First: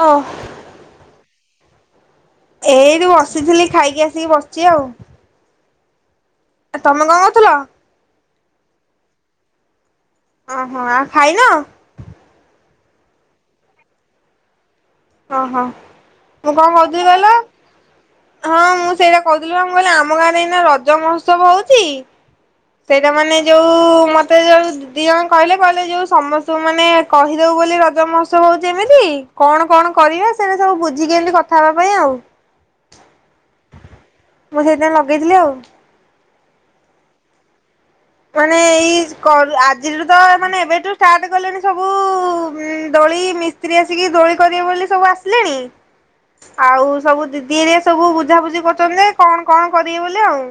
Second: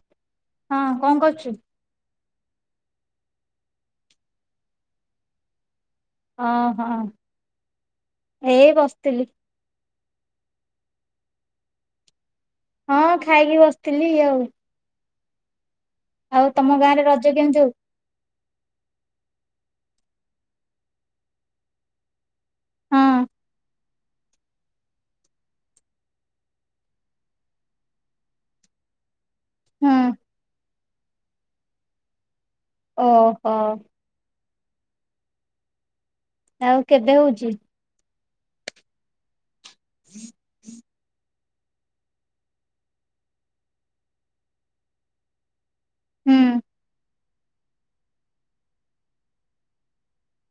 ହଁ। ହଁ କଣ କରୁଛୁ। ଏଇଠୁ ବସିଥିଲି ଖାଇକି ଆସିକି ବସିଛି ଆଉ। ଓହୋ ତମେ କଣ କରୁଥିଲ? ଏଇ ବସିଥିଲି। ଓହୋ ଆଉ ଖାଇନ? ହଁ ଖାଇକି ବସିଥିଲି ଆଉ। ହଁ ହଁ। ଆଉ ମୁଁ କଣ ତମ ଗାଁ ରେ କହୁି ରଜ ଭଲ କେମିତି ହଉ? ହଁ ମୁଁ ସେଇଟା କହୁଥିଲୁ ବା କହିଲେ ଆମ ଗାଁରେ ଏଇନା ରଜ ମହୋତ୍ସବ ହଉଛି ସେଇଟା ହଁ ମାନେ ଯୋଉ ମତେ ଯୋଉି ଦି ଜଣ କହିଲେ କହିଲେ ଯୋଉ ସମସ୍ତଙ୍କୁ ମାନେ କହିଦଉ ବୋଲି ରଜ ମହୋତ୍ସବ ହଉଛି ଏମିତି କଣ କଣ ହୁଁ କରିବା ସେ ସବୁ ବୁଝିକି ଆଣି କଥା ହେବା ପାଇଁ ଆଉ। ଓ ହୋ। ମୁଁ ସେଇଥିନ ଲଗେଇଥିଲି ଆଉ। ଆଉ କେବେ ହଉଛି। ମାନେ ଏଇ କ ଆଜିଠୁ ତ ମାନେ ଏବେଠୁ ଷ୍ଟାର୍ଟ କଲେଣି। ସବୁ ଦୋଳି ମିସ୍ତ୍ରୀ ଆସିକି ଦୋଳି କରିବେ ବୋଲି ସବୁ ଆସିଲେଣି। ହୁଁ ଆଉ ସବୁ ଦିଦି ଦି ଦଏ ସବୁ ବୁଝାବୁଝି କରୁଛନ୍ତି କଣ କଣ କରିବି ବୋଲି ଆଉ।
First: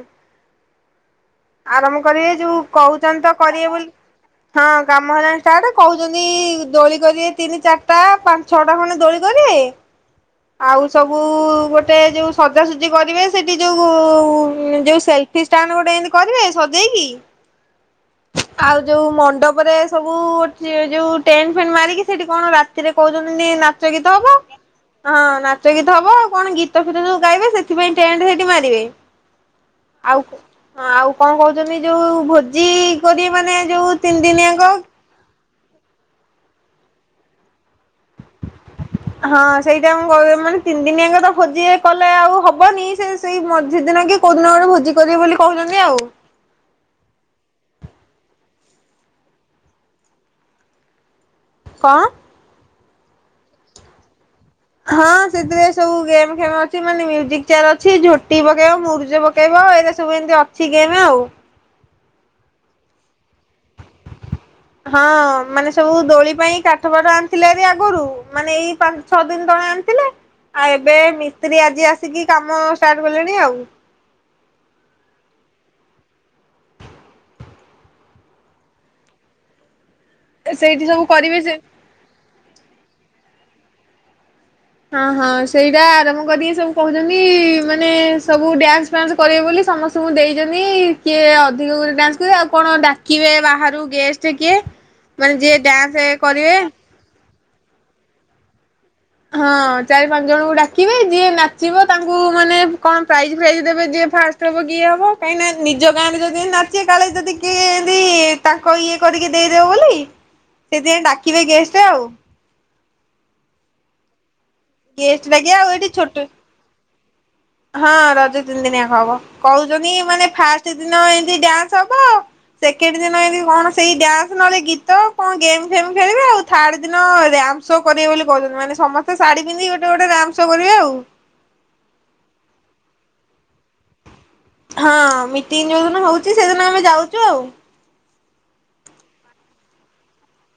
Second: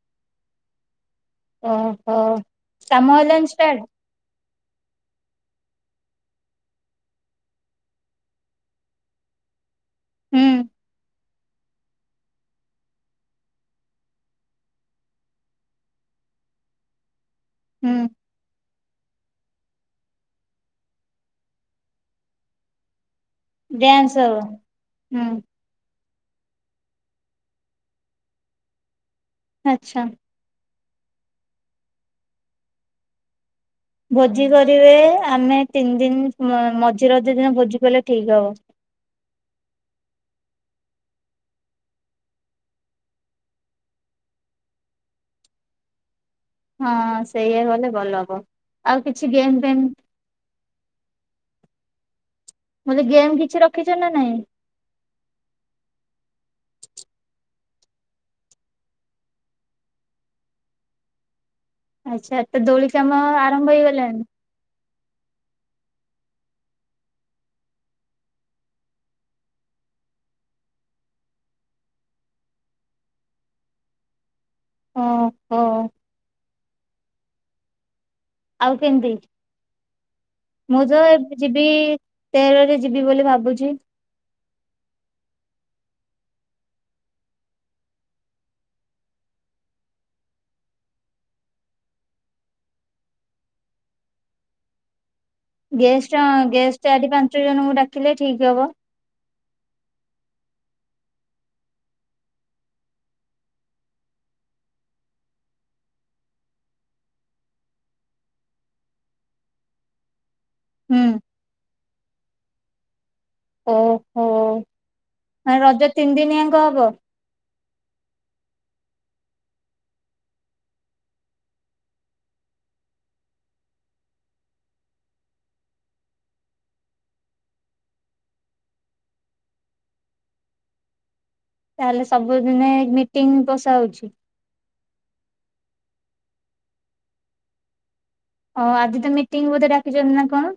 ଆରମ୍ଭ ଓହୋ କରିବେ। ଯୋଉ କାମ କହୁଛନ୍ତି ତ ହେଲାଣି କରିବେ ଷ୍ଟାର୍ଟ? ବୋଲି ହଁ କାମ ହେଲାଣି ଷ୍ଟଟ କହୁଛନ୍ତି ଦୋଳି କରିବେ ତିନି ଚାରିଟା ପାଞ୍ଚ ଛଅଟା ଖଣ୍ଡେ ଦୋଳି କରିବେ। ହୁଁ ଆଉ ସବୁ କୋଉ ଗୋଟେ ଯୋଉ ସଜାସଜି କରିବେ ସେଠି ଯୋଉ ଯୋଉ ସେଲଫିଷ୍ଟାଣ୍ଡ ଗୋଟେ ଏମିତି କରିବେ ସଜେଇକି ହୁଁ ଆଉ ଯୋଉ ମଣ୍ଡପରେ ସବୁ ଯୋଉ ଟେଣ୍ଟ ଫେଣ୍ଟ ମାରିକି ସେଠି କଣ ରାତିରେ କହୁଛନ୍ତି ନାଚ ଗୀତ ହବ ହଁ ହୁଁ ନାଚ ଗୀତ ହବ ଆଉ କଣ ଗୀତ ଫୀତ ଯୋଉ ଗାଇବେ ସେଥିପାଇଁ ଟେଣ୍ଟ ସେଠି ମାରିବେ। ଆଚ୍ଛା ଆଉ ହଁ ଆଉ କଣ କହୁଛନ୍ତି ଯୋଉ ଭୋଜି କରି ମାନେ ଯୋଉ ତିନି ଭୋଜି ଦିନିଆଙ୍କ କରିବେ ଆମେ ତିନି ଦିନ, ମଝି ରଜ ଦିନ ଭୋଜି କଲେ ଠିକ ହବ। ହଁ ସେଇଟା ମୁଁ [unintelligible] ମାନେ ତିନି ଦିନିଆକ ତ ଭୋଜି କଲେ ଆଉ ହବନି ସେ ସେଇ ମଝି ଦିନ କି କୋଉ ଦିନ ଗୋଟେ ଭୋଜି କରିବେ ବୋଲି କହୁଛନ୍ତି ଆଉ। ହଁ ସେଇୟା କଲେ ଭଲ ହବ। ଆଉ କିଛି ଗେମ୍ ଫେମ୍ କଣ? ମୁଁ ଯେ ଗେମ୍ କିଛି ରଖିଛ ନା ନାଇଁ? ହଁ ସେଥିରେ ସବୁ ଗେମ୍ ଖେମ ଅଛି। ମାନେ ମ୍ୟୁଜିକ୍ ବିଚାର ଅଛି ଝୋଟି ପକେଇବ, ମୁରୁଜ ପକେଇବ। ଆଉ ଏ ସବୁ ଏମିତି ଅଛି ଗେମ ଆଉ ଆଚ୍ଛା ତ ଦୋଳି କାମ ଆରମ୍ଭ ହେଇଗଲାଣି? ହଁ ମାନେ ସବୁ ଦୋଳି ପାଇଁ କାଠ ପାଠ ଆଣିଥିଲେ ବି ଆଗରୁ ମାନେ ଏଇ ପାଞ୍ଚ ଛଅ ଦିନ ତଳେ ଆଣିଥିଲେ। ଆଉ ଏବେ ମିସ୍ତ୍ରୀ ଆଜି ଆସିକି କାମ ଷ୍ଟାର୍ଟ କଲେଣି। ଆଉ ଓ ହୋ ଆଉ କେମିତି? ମୁଁ ସେଇଠି ତ ସବୁ ଏବେ କରିବେ ସେ ଯିବି ତେର ଯିବି ବୋଲି ଭାବୁଛି। ହଁ ହଁ ସେଇଟା ଆରମ୍ଭ କରିକି ସବୁ କହୁଛନ୍ତି ମାନେ ସବୁ ଡ୍ୟାନ୍ସ ଫାନ୍ସ କରିବେ ବୋଲି। ସମସ୍ତଙ୍କୁ ଦେଇଛନ୍ତି କିଏ ଅଧିକ ଡ୍ୟାନ୍ସ କରେ ଆଉ କଣ ଡାକିବେ ବାହାରୁ ଗେଷ୍ଟ କିଏ ମାନେ ଯିଏ ଡ୍ୟାନ୍ସ କରିବେ କେତେ ଜଣଙ୍କୁ ଡାକିଲେ ଠିକ ହବ? ହଁ ଚାରି ପାଞ୍ଚ ଜଣଙ୍କୁ ଡାକିବେ। ଯିଏ ନାଚିବ ତାଙ୍କୁ ମାନେ କଣ ପ୍ରାଇଜ ଫାଇଜ ଦେବେ ଯିଏ ଫାଷ୍ଟ ହବ କିଏ ହବ କାହିଁକିନା ନିଜ ଗାଁରେ ଯଦି ନାଚେ କାଳେ ଯଦି କିଏ ଏତି ତାଙ୍କ ଇଏ କରିକି ଦେଇଦବ ବୋଲି ସେଥିାଇଁ ହୁଁ ଡାକିବେ ଗେ ଏମିତି ଆଉ ଓହୋ ଗେଷ୍ଟ ଡାକିବେ ମାନେ ଆଉ ରଜ ଏଇଠି ତିନି ଛୋଟ, ଦିନି ଯାଙ୍କ ହବ ହଁ ରଜ ତିନି ଦିନ ଯାକ ହବ କହୁଛନ୍ତି ମାନେ ଫାଷ୍ଟ ଦିନ ଏମତି ଡ୍ୟାନ୍ସ ହବ, ସେକେଣ୍ଡ ଦିନ ଏମିତି କଣ ସେ ଡ୍ୟାନ୍ସ ନହେଲେ ଗୀତ କଣ ଗେମ୍ ଫେମ୍ ଖେଳିବେ, ଆଉ ଥାର୍ଡ ଦିନ ରିୟାମ ଶୋ କରିବେ ବୋଲି କହୁଛନ୍ତି। ମାନେ ସମସ୍ତେ ଶାଢ଼ୀ ପିନ୍ଧିକି ଗୋଟେ ଗୋଟେ ରାମସୋ କରିବେ ଆଉ। ତାହେଲେ ସବୁଦିନେ ମିଟିଂ ବସା ହଉଛି। ହଁ ମିଟିଂ ଯୋଉ ଦିନ ହଉଛି ସେଦିନ ଆମେ ଯାଉଛୁ ଆଉ ହଁ ଆଜି ତ ମିଟିଂ ବୋଧେ ଡାକିଛନ୍ତି ନା କଣ?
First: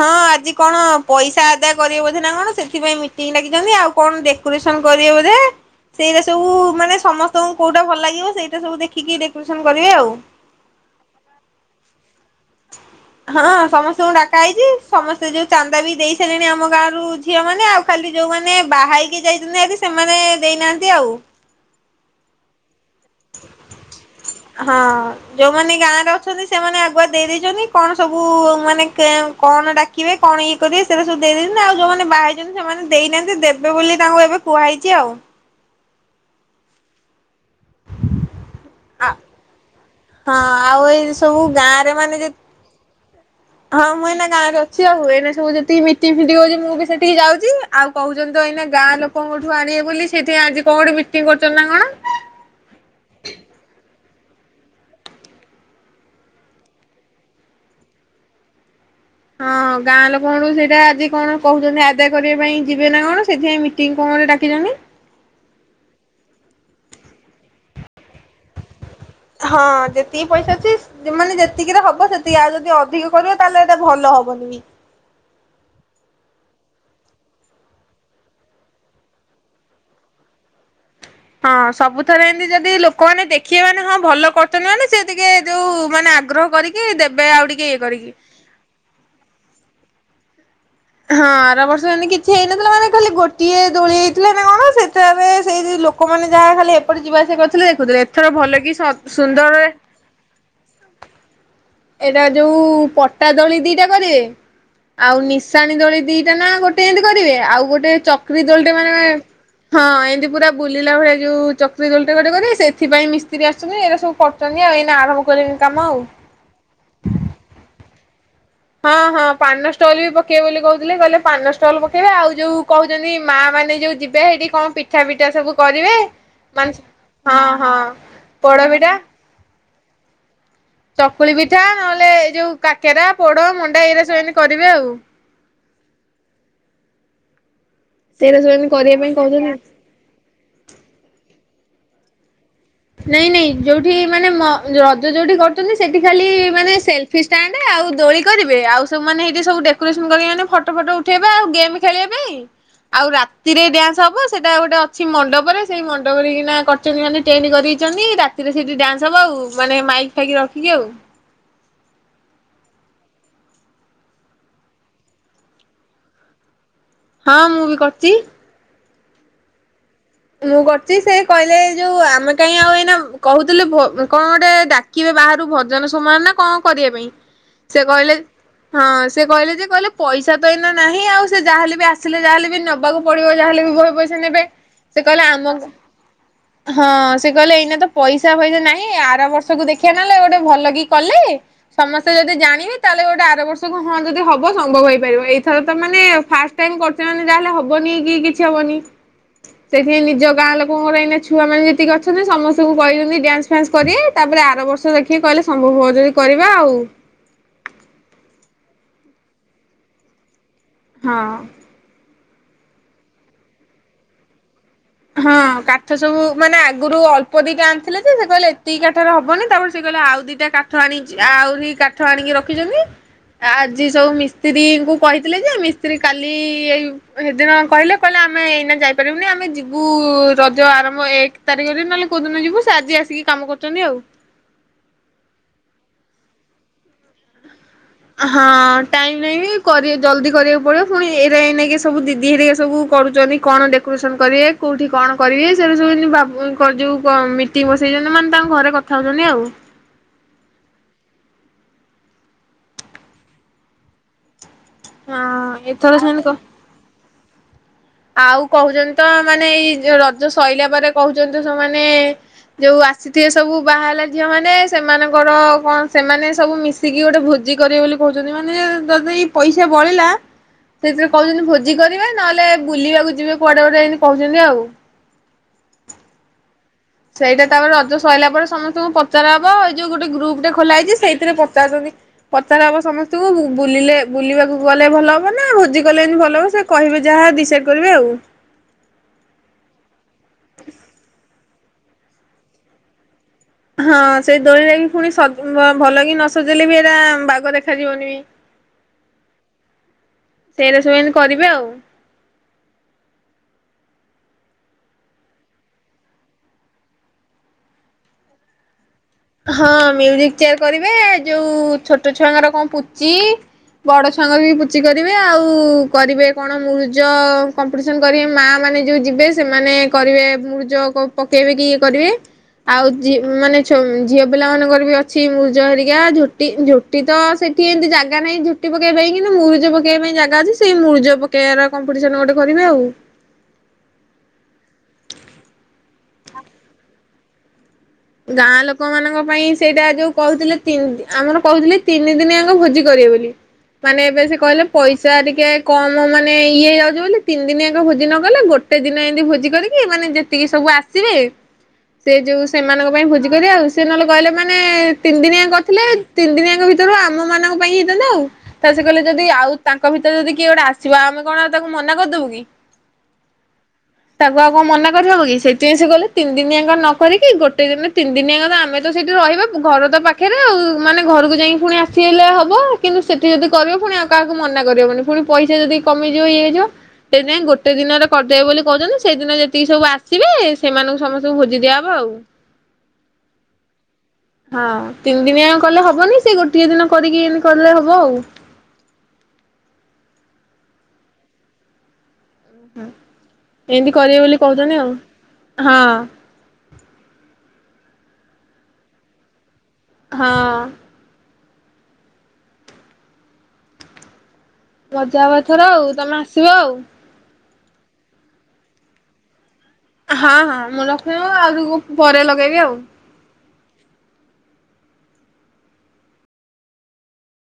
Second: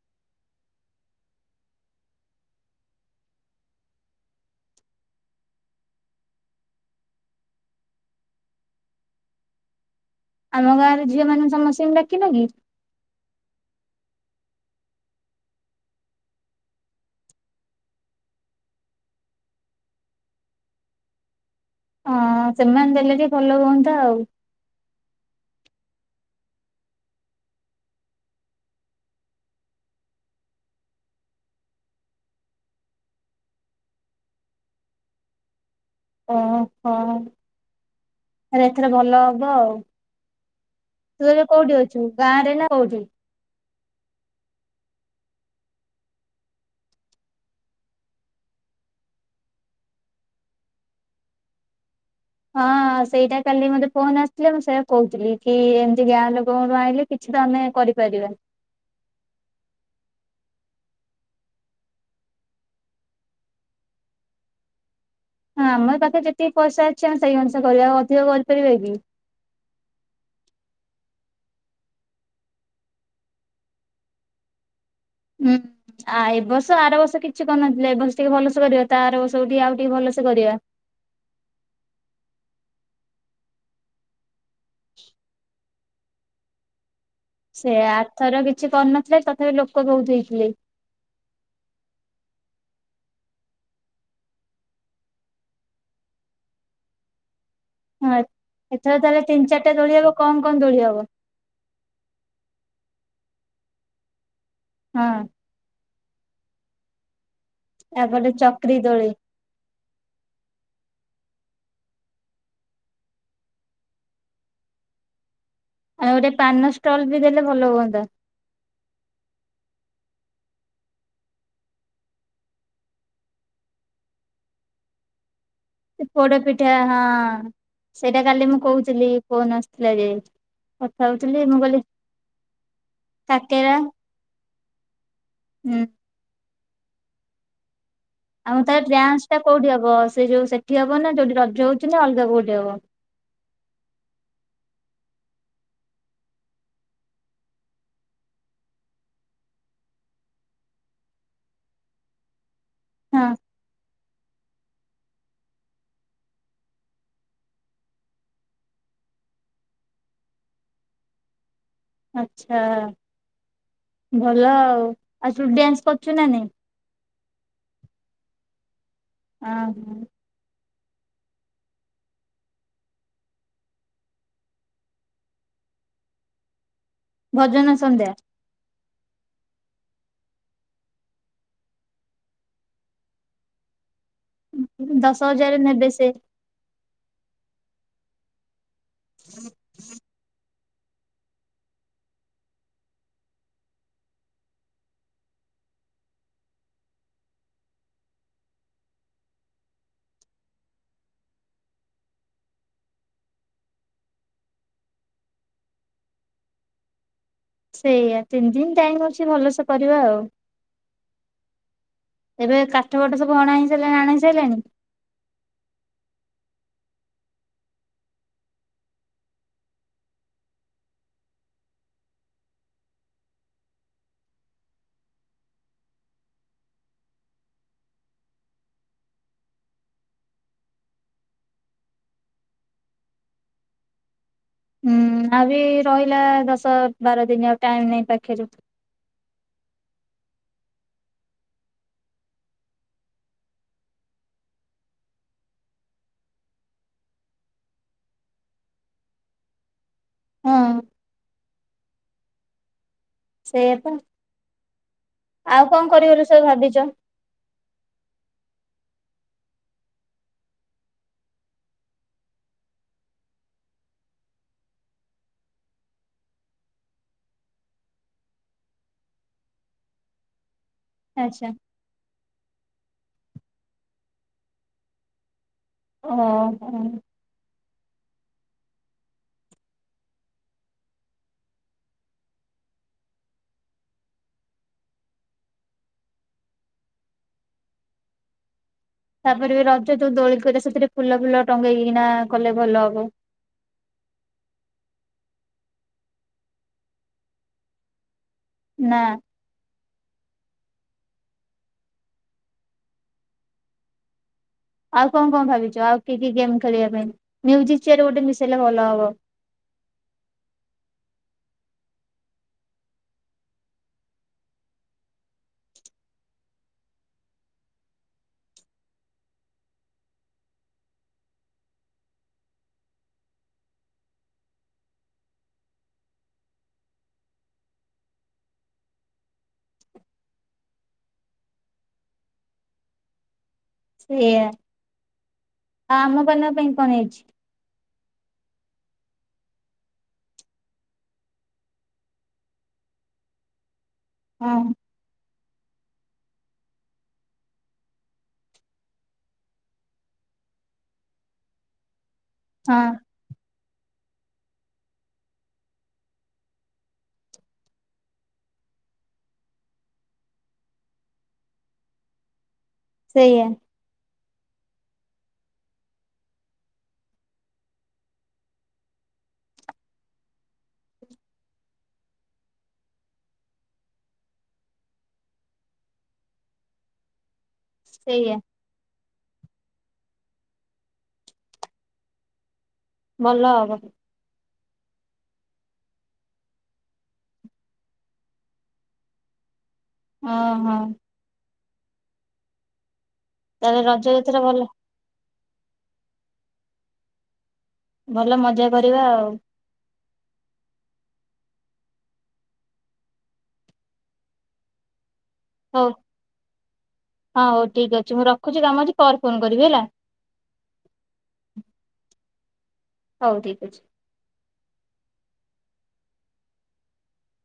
ହଁ ଆଜି କଣ ପଇସା ଆଦାୟ କରିବେ ବଧେ ନା କଣ ସେଥିପାଇଁ ମିଟିଂ ଡାକିଛନ୍ତି। ଆଉ କଣ ଡେକୋରେସନ କରିବେ ବୋଧେ ସେଇଟା ସବୁ ମାନେ ସମସ୍ତଙ୍କୁ କୋଉଟା ଭଲ ଲାଗିବ ସେଇଟା ସବୁ ଦେଖିକି ଡେକୋରେସନ କରିବେ ଆଉ। ଆମ ଗାଁ ରୁ ଝିଅ ମାନଙ୍କୁ ସମସ୍ତେ ଡା ହଁ ସମସ୍ତଙ୍କୁ ଡା କାହେଇଛି ସମସ୍ତେ ଯୋଉ ଚାନ୍ଦା ବି ଦେଇ ସାରିଲେଣି ଆମ ଗାଁ ରୁ ଝିଅ ମାନେ ଆଉ ଖାଲି ଯୋଉମାନେ ବାହାହେଇକି ଯାଇଛନ୍ତି ସେମାନେ ଦେଇନାହାନ୍ତି ଆଉ। ହଁ ସେମାନେ ଦେଲେ ବି ଭଲ ହୁଅନ୍ତା ଆଉ। ହଁ ଯୋଉମାନେ ଗାଁରେ ଅଛନ୍ତି ସେମାନେ ଆଗୁଆ ଦେଇ ଛନ୍ତି କଣ ସବୁ ମାନେ କଣ ଡାକିବେ କଣ ଇଏ କରିବେ ସେଇଟା ସବୁ ଦେଇଦଛନ୍ତି ଆଉ ଯୋଉମାନେ ବହାହେଇଛନ୍ତି ସେମାନେ ଦେଇନାହାନ୍ତି ଦେବେ ବୋଲି ତାଙ୍କୁ ଏବେ କୁହା ହେଇଛି ଆଉ ଓ ହୋ ଆରେ ଏଥର ଆ ଭଲ ହବ ଆଉ। ହଁ ଆଉ ଏଇ ତୁ ସବୁ ଏବେ ଗାଁ କୋଉଠି ରେ ଅଛୁ ମାନେ ଯେ ଗାଁ ରେ ନା କୋଉଠି? ହଁ ମୁଁ ଏଇନା ଗାଁ ରେ ଅଛି। ଆଉ ଏଇନା ସବୁ ଯେତିକି ମିଟିଂ ଫିଟି ହଉଛି ମୁଁ ବି ସେତିକି ଯାଉଛି। ଆଉ କହୁଛନ୍ତି ତ ଏଇନା ଗାଁ ଲୋକଙ୍କଠୁ ଆଣିବେ ବୋଲି ସେଠି ଆଜି କଣ ଗୋଠେ ମିଟିଂ କରୁଛନ୍ତି ନା କଣ? ହଁ ସେଇଟା କାଲି ମତେ ଫୋନ ଆସିଥିଲା ମୁଁ ସେଇଆ କହୁଥିଲି କି ଏମିତି ଗାଁ ଲୋକଙ୍କଠୁ ଆଣିଲେ କିଛି ତ ଆମେ କରିପାରିବା। ହଁ ଗାଁ ଲୋକଙ୍କ ଠୁ ସେଇଟା ଆଜି କଣ କହୁଛନ୍ତି ଆଦାୟ କରିବା ପାଇଁ ଯିବେ ନା କଣ ସେଥିପାଇଁ ମିଟିଂ କଣ ଡାକିଛନ୍ତି। ହଁ ଆମର ପାଖରେ ଯେତିକି ପଇସା ଅଛି ଆମେ ସେଇ ଅନୁସାରେ କରିବା ଅଧିକ କରିପାରିବା କି? ହଁ ଯେତିକି ପଇସା ଅଛି ମାନେ ଯେତିକିରେ ହବ ସେତିକି ଆଉ ଯଦି ଅଧିକ କରିବ ତାହେଲେ ଏଟା ଭଲ ହବନି। ହୁଁ ଏ ବର୍ଷ ଆର ବର୍ଷ କିଛି କରନଥିଲେ ଏ ବର୍ଷ ଟିକେ ଭଲସେ କରିବା ତା ଆର ବର୍ଷ କୁ ଟିକେ ଆଉ ଟିକେ ଭଲସେ କରିବା। ହଁ ସବୁଥରେ ଏମତି ଯଦି ଲୋକମାନେ ଦେଖିବେ ମାନେ ହଁ ଭଲ କରୁଛନ୍ତି ମାନେ ସେ ଟିକେ ଯୋଉ ମାନେ ଆଗ୍ରହ କରିକି ଦେ ସେ ଆରଥର କିଛି କରିନଥିଲେ ତଥାପି ଲୋକ ପୋକ ଵହୁତ ହେଇଥିଲେ। ହଁ ଆର ବର୍ଷ ଏମିତି କିଛି ହେଇନଥିଲା ମାନେ ଖାଲି ଗୋଟିଏ ଦୋଳି ହେଇଥିଲା ନା କଣ ସେଠାରେ ସେଇ ଲୋକମାନେ ଯାହା ଖାଲି ଏପଟେ ଯିବା ଆସିବା କରୁଥିଲେ ଦେଖୁଥିଲେ ହଁ ଭଲ କି ଏଥର ତାହଲେ ସୁନ୍ଦର ତିନି ଚାରିଟା ଦୋଳି ହବ କଣ କଣ ଦୋଳି ହବ? ଏଇଟା ଯୋଉ ପଟା ଦଳି ଦିଟା କରେ ହଁ ଆଉ ନିଶାଣିୀ ଦୋଳି ଦିଟା ନା ଗୋ ଆଉ ଗୋଟେ ଆଉ ଚକ୍ରୀ ଦୋଳିଟା ଚକ୍ରି ମାନେ ଦୋଳି ହଁ ଏମିତି ପୁରା ବୁଲିଲା ଭଳିଆ ଯୋଉ ଚକ୍ରୀ ଦୋଳିଟା ଗୋଟେ କରିବେ ସେଥିପାଇଁ ମିସ୍ତ୍ରୀ ଆସଛନ୍ତି ଏଇଟା ସବୁ କରୁଛନ୍ତି ଆଉ ଏଇନା ଆରମ୍ଭ କରି ଆଉ ଗୋଟେ ପାନ ଷ୍ଟଲ ବି ଦେଲେ ଭଲ ହୁଅନ୍ତା। ହଁ ହଁ ପାନ ଷ୍ଟଲ ବି ପକେଇବେ ବୋଲି କହୁଥିଲେ କହିଲେ ପାନ ଷ୍ଟଲ ପକେଇବେ। ଆଉ ଯୋଉ କହୁଛନ୍ତି ମା ମାନେ ଯୋଉ ଯିବେ ହେରି କଣ ପିଠା ପିଠା ସବୁ କରିବେ ସେ ପୋଡ ମାନେ ପିଠା ହଁ ସେଇଟା କାଲି ମୁଁ ପୋଡପିଠା କହୁଥିଲି ଫୋନ୍ ଆସି ଲାଗେ ଚକୁଳି ପିଠା, ନହେଲେ ଏଇ ଯୋଉ କାକେରା, ପୋଡ, କାକେରା ମଣ୍ଡା, ଏଇରା ସବୁ କରିବେ ଆଉ। ହୁଁ ସେଇରା ସବୁ ଆଉ ଏମିତି ତ କରିବା ପାଇଁ ଡାନ୍ସ ଟା କହୁଛନ୍ତି। କୋଉଠି ହବ? ସେ ଯୋଉ ସେଠି ହବ ନା ଯୋଉଠି ରଜ ହଉଛି କି ନା ଅଲଗା କଉଠି? ନାଇଁ ନାଇଁ ଯୋଉଠି ମାନେ ମ ଯ ଯୋଉଠି କରୁଛନ୍ତି ସେଠି ଖାଲି ମାନେ ସେଲଫି ଷ୍ଟାଣ୍ଡ ଆଉ ଦୋଳି କରିବେ। ଆଉ ସବୁମାନେ ସବୁ ଡେକୋରେସନ କରି ମାନେ ଫଟୋ ଫଟ ଉଠେଇଵା ଆଉ ଗେମ୍ ଖେଳିବା ପାଇଁ। ଆଉ ହଁ ରାତିରେ ଡ୍ୟାନ୍ସ ହବ। ସେଇଟା ଗୋଟେ ଅଛି ମଣ୍ଡପରେ ସେଇ ମଣ୍ଡପରେ କିନା କରଛନ୍ତି ମାନେ ଟେଣ୍ଟ ଦେଇଛନ୍ତି ରାତିରେ ସେଠି ଡ୍ୟାନ୍ସ ହବ ଆଉ ମାନେ ମାଇକ୍ ଫାଇକ ରଖିକି ଆଉ। ଆଛା ଭଲ ଆଉ। ତୁ ଡ୍ୟାନ୍ସ କରୁଛୁ ନା ନାଇଁ? ହଁ ମୁଁ ବି କରିଛି। ହଁ ହଁ ମୁଁ କରୁଛି ସେ କହିଲେ ଏ ଯୋଉ ଆମେ କାହିଁ ଆଉ ଏଇନା କହୁଥିଲେ କଣ ଗୋଟେ ଡାକିବେ ବାହାରୁ ଭଜନ ସମାନ ନା କଣ? କରିବା ପାଇଁ। ଭଜନ ସେ ସନ୍ଧ୍ୟା କହିଲେ ହଁ ସେ କହିଲେ ଯେ କହିଲେ ପଇସା ତ ଏଇନା ନାହିଁ। ଆଉ ସେ ଯାହାେଲେ ବି ଆସିଲେ ଯାହାଲେ ବି ନେବାକୁ ପଡିବ ଯାହାେଲେ ବି ପଇ ସେ ନେବେ। ସେ ଦଶ କହିଲେ ଆମ ହଜାର ନେବେ ସେ ହଁ ସେ କହିଲେ ଏଇନା ତ ପଇସା ଫଇସା ନାଇଁ। ଆର ବର୍ଷକୁ ଦେଖିବା ନେଲେ ଗୋଟେ ଭଲ କି କଲେ ସମସ୍ତେ ଯଦି ଜାଣିବେ ତାହେଲେ ଗୋଟେ ଆର ବର୍ଷକୁ ହଁ ଯଦି ହବ ସମ୍ଭବ ହେଇପାରିବ। ଏଇଥର ତ ମାନେ ଫାଷ୍ଟ ଟାଇମ୍ କରୁଛେ ମାନେ ଯାହେଲେ ହବନି କି କିଛି ହବନି ସେଥିପାଇଁ ନିଜ ଗାଁ ଲୋକଙ୍କର ଏଇନା ଛୁଆ ମାନେ ଯେତିକି ଅଛନ୍ତି ସମସ୍ତଙ୍କୁ କହିଛନ୍ତି ଡ୍ୟାନ୍ସ ଫନ୍ସ କରିବେ। ତାପରେ ଆର ବର୍ଷ ଦେଖିକି କହିଲେ ସମ୍ଭବ ହଉ ଯଦି କରିବା ଆଉ। ସେଇଆା ତିନି ଦିନ ଟାଇମ ଅଛି ଭଲସେ କରିବା ଆଉ। ହଁ ଏବେ କାଠ ଗଟ ସବୁ ଅଣା ହେଇ ସାରିଲଣି ନା ଆଣ ହେଇ ସାରିଲଣି ହଁ କାଠ ସବୁ ମାନେ ଆଗରୁ ଅଳ୍ପ ଦିଟା ଆଣିଥିଲେ। ଯେ ସେ କହିଲେ ଏତିକି କାଠରେ ହବନି ତାପରେ ସେ କହିଲା ଆଉ ଦିଟା କାଠ ଆଣିଛି ଆହୁରି କାଠ ଆଣିକି ରଖିଛନ୍ତି। ଆଜି ସବୁ ମିସ୍ତ୍ରୀଙ୍କୁ କହିଥିଲେ ଯେ ମିସ୍ତ୍ରୀ କାଲି ଏଇ ସେଦିନ କହିଲେ କହିଲେ ଆମେ ଏଇନା ଯାଇପାରିବୁନି ଆମେ ସବୁ ରଜ ଆରମ୍ଭ ଏକ ତାରିଖରେ ନହେଲେ କୋଉ ଦିନ ଯିବୁ ସେ ଆଜି ଆସିକି କାମ କରୁଛନ୍ତି ଆଉ। ହୁଁ ଆ ବି ରହିଲା ଦଶ ବାର ଦିନିଆ ହଁ ଟାଇମ୍ ନାଇଁ ବି କରିବେ ଜଲଦି କରିବାକୁ ପଡିବ, ପୁଣି ଏ ଏ ନେଇକି ସବୁ ଦିଦି ହେରିକା ସବୁ କରୁଛନ୍ତି କଣ ଡେକୋରେସନ କରିବେ କୋଉଠି କଣ କରିବେ। ସେ ଗୁରା ସବୁ ଏମିତି ଭା ଯୋଉ ମିଟିଂ ବସେଇଛନ୍ତି ମାନେ ତାଙ୍କ ଘରେ କଥା ହଉଛନ୍ତି ଆଉ। ହଁ ଶେୟପା ହଁ ଆଉ କଣ ଏଥର କରିବ ସେମିତି ବୋଲି କ ସବୁ ଭାବିଛ? ଆଉ କହୁଛନ୍ତି ତ ମାନେ ଏଇ ଯୋଉ ରଜ ସଇଲା ପରେ କହୁଛନ୍ତି ତ ସେମାନେ ଯୋଉ ଆସିଥିବେ ସବୁ ବାହାହେଲା ଝିଅ ମାନେ ସେମାନଙ୍କର କଣ ସେମାନେ ସବୁ ମିଶିକି ଗୋଟେ ଭୋଜି କରିବେ ବୋଲି କହୁଛନ୍ତି। ମାନେ ଯଦି ଏଇ ପଇସା ବଳିଲା ସେଥିରେ କହୁଛନ୍ତି ଆଚ୍ଛା। ଭୋଜି କରିବେ ନହେଲେ ବୁଲିବାକୁ ଯିବେ କୁଆଡେ ଗୋଟେ ଏମତି କହୁଛନ୍ତି ଆଉ। ଓ ହୋ ସେଇଟା ତାପରେ ରଜ ସରିଲା ପରେ ସମସ୍ତଙ୍କୁ ପଚାର ହବ ଏଇ ଯୋଉ ଗୋଟେ ଗ୍ରୁପ ଟା ଖୋଲା ହେଇଛି ସେଇଥିରେ ପଚାରଛନ୍ତି ପଚାର ହବ ସମସ୍ତଙ୍କୁ ବୁଲିଲେ ବୁଲିବାକୁ ଗଲେ ଭଲ ହବ ନା ଭୋଜି କଲେ ବି ଭଲ ହବ ସେ କହିବେ ଯାହା ଡିସାଇଡ କରିବେ ଆଉ। ତାପରେ ବି ରଜ ସେ ଯୋଉ ଦୋଳିିକ ସେଥିରେ ଫୁଲ ଫୁଲ ଟଙ୍ଗେଇକିନା କଲେ ଭଲ ହବ। ହଁ ସେଇ ଦୋଳି ଯାଇକି ପୁଣି ଭଲ କିି ନ ସଜିଲଲେ ବି ଏଇଟା ବାଗ ଦେଖାଯିବନି। ନା ସେଇଟା ସବୁ ଏମିତି କରିବେ ଆଉ। ଆଉ କଣ କଣ ଭାବିଛ? ଆଉ କି କି ଗେମ ଖେଳିବା ପାଇଁ, ମ୍ୟୁଜିକ୍ ଚେୟାର୍ ଗୋଟେ ମିଶେଇଲେ ଭଲ ହବ। ହଁ ମ୍ୟୁଜିକ୍ ଚେୟାର୍ କରିବେ, ଯୋଉ ଛୋଟ ଛୁଆଙ୍କର କଣ ପୁଚି ବଡ ଛୁଆଙ୍କର ବି ପୁଚି କରିବେ। ଆଉ କରିବେ କଣ ମୁରୁଜ କମ୍ପିଟିସନ୍ କରିବେ। ମା ମାନେ ଯୋଉ ଯିବେ ସେମାନେ କରିବେ ମୂରୁଜ ପକେଇବେ କି ଇଏ କରିବେ ଆଉ ମାନେ ଝିଅ ପିଲାମାନଙ୍କର ବି ଅଛି ମୁରୁଜ ହେରିକା ଝୋଟି ଝୋଟି ତ ସେଠି ଏମିତି ଜାଗା ନାହିଁ ଝୋଟି ପକେଇବା ପାଇଁ କିନ୍ତୁ ମରୁଜ ପକେଇବା ପାଇଁ ଜାଗା ଅଛି ସେଇ ମରୁଜ ପକେଇବାର କମ୍ପିଟିସନ ଗୋଟେ କରିବେ ଆଉ। ସେଇଆ ଆ ଆମ ମାନଙ୍କ ପାଇଁ କଣ ହେଇଛି? ଗାଁ ଲୋକମାନଙ୍କ ପାଇଁ ସେଇଟା ଯୋଉ କହୁଥିଲେତିନି ଆମର କହୁଥିଲେ ତିନି ଦିନି ଯାକ ଭୋଜି କରିବେ ବୋଲି। ମାନେ ଏବେ ସେ ହଁ କହିଲେ ପଇସା ଟିକେ କମ ମାନେ ଇଏ ଯାଉଛେ ବୋଲି ତିନି ଦିନି ଯାକ ଭୋଜି ନ କଲେ ଗୋଟେ ଦିନ ଏମତି ଭୋଜି କରିକି ମାନେ ଯେତିକି ସବୁ ଆସିବେ ସେ ଯୋଉ ସେମାନଙ୍କ ହଁ ପାଇଁ ଭୋଜି କରିବା ଆଉ। ସେ ନହେଲେ କହିଲେ ମାନେ ତିନି ଦିନିଆ କରିଥିଲେ। ତିନି ଦିନିଆଙ୍କ ଭିତରୁ ଆମ ମାନଙ୍କ ପାଇଁ ହେଇଥାନ୍ତା ଆଉ ତା ସେ କହିଲେ ଯଦି ଆଉ ତାଙ୍କ ଭିତରେ ଯଦି କିଏ ଗୋଟେ ଆସିବା ଆମେ କଣ ତାକୁ ମନା କରିଦବୁ କି? ସେଇୟା। ତାକୁ ଆଉ କଣ ମନା କରିବ କି? ସେଥିପଁ ସେ ଗଲେ ତିନି ଦିନିଆାଙ୍କା ନକିକି କି ଗୋଟେ ଦିନ ତିନି ଦିନି ଯ କଥା ଆମେ ତ ସେଇଠି ରହିବା ଘର ତ ପାଖରେ ଆଉ ମାନେ ଘରକୁ ଯାଇକି ପୁଣି ଆସି ହେଲେ ହବ। କିନ୍ତୁ ସେଠି ଯଦି କରିବ ପୁଣି ଆଉ କାହାକୁ ମନା କରିହବନି ପୁଣି ପଇସା ଯଦି କମିଯିବ ଇ ହେଇଯିବ ସେଥିାଇଁ କେତେ ଦିନରେ ସେଇଆ କରିଦେବେ ବୋଲି କହୁଛନ୍ତି। ସେଦିନ ଯେତିକି ସବୁ ଆସିବେ ସେମାନଙ୍କୁ ସମସ୍ତଙ୍କୁ ଭୋଜି ଦିଆହେବ ଆଉ ଭଲ ହବ। ହଁ ତିନି ଦିନିଆ କଲେ ହବନି। ସେ ଗୋଟିଏ ଦିନ କରିକି ଏତି କଲେ ହବ ଆଉ ଅ ହଁ। ଉଁ ହୁଁ। ତାହେଲେ ଏମିତି ରଜରେ କରିବେ ବୋଲି ଏଥର ଭଲ କହୁଛନ୍ତି ଆଉ। ହଁ। ଭଲ ମଜା କରିବା ଆଉ। ହଁ। ରଜ ଯିବା ଏଥର ହଉ ଆଉ ତମେ ଆସିବ ଆଉ। ହଁ ହଉ ଠିକ ଅଛି ମୁଁ ରଖୁଚି କାମ ଅଛି, ପରେ ଫୋନ କରିବି ହେଲା। ହଁ ହଁ ମୁଁ ରଖୁଚି ମୁଁ ଆଉ ଦିଗୁ ପରେ ଲଗେଇବି ଆଉ। ହଉ ଠିକ ଅଛି।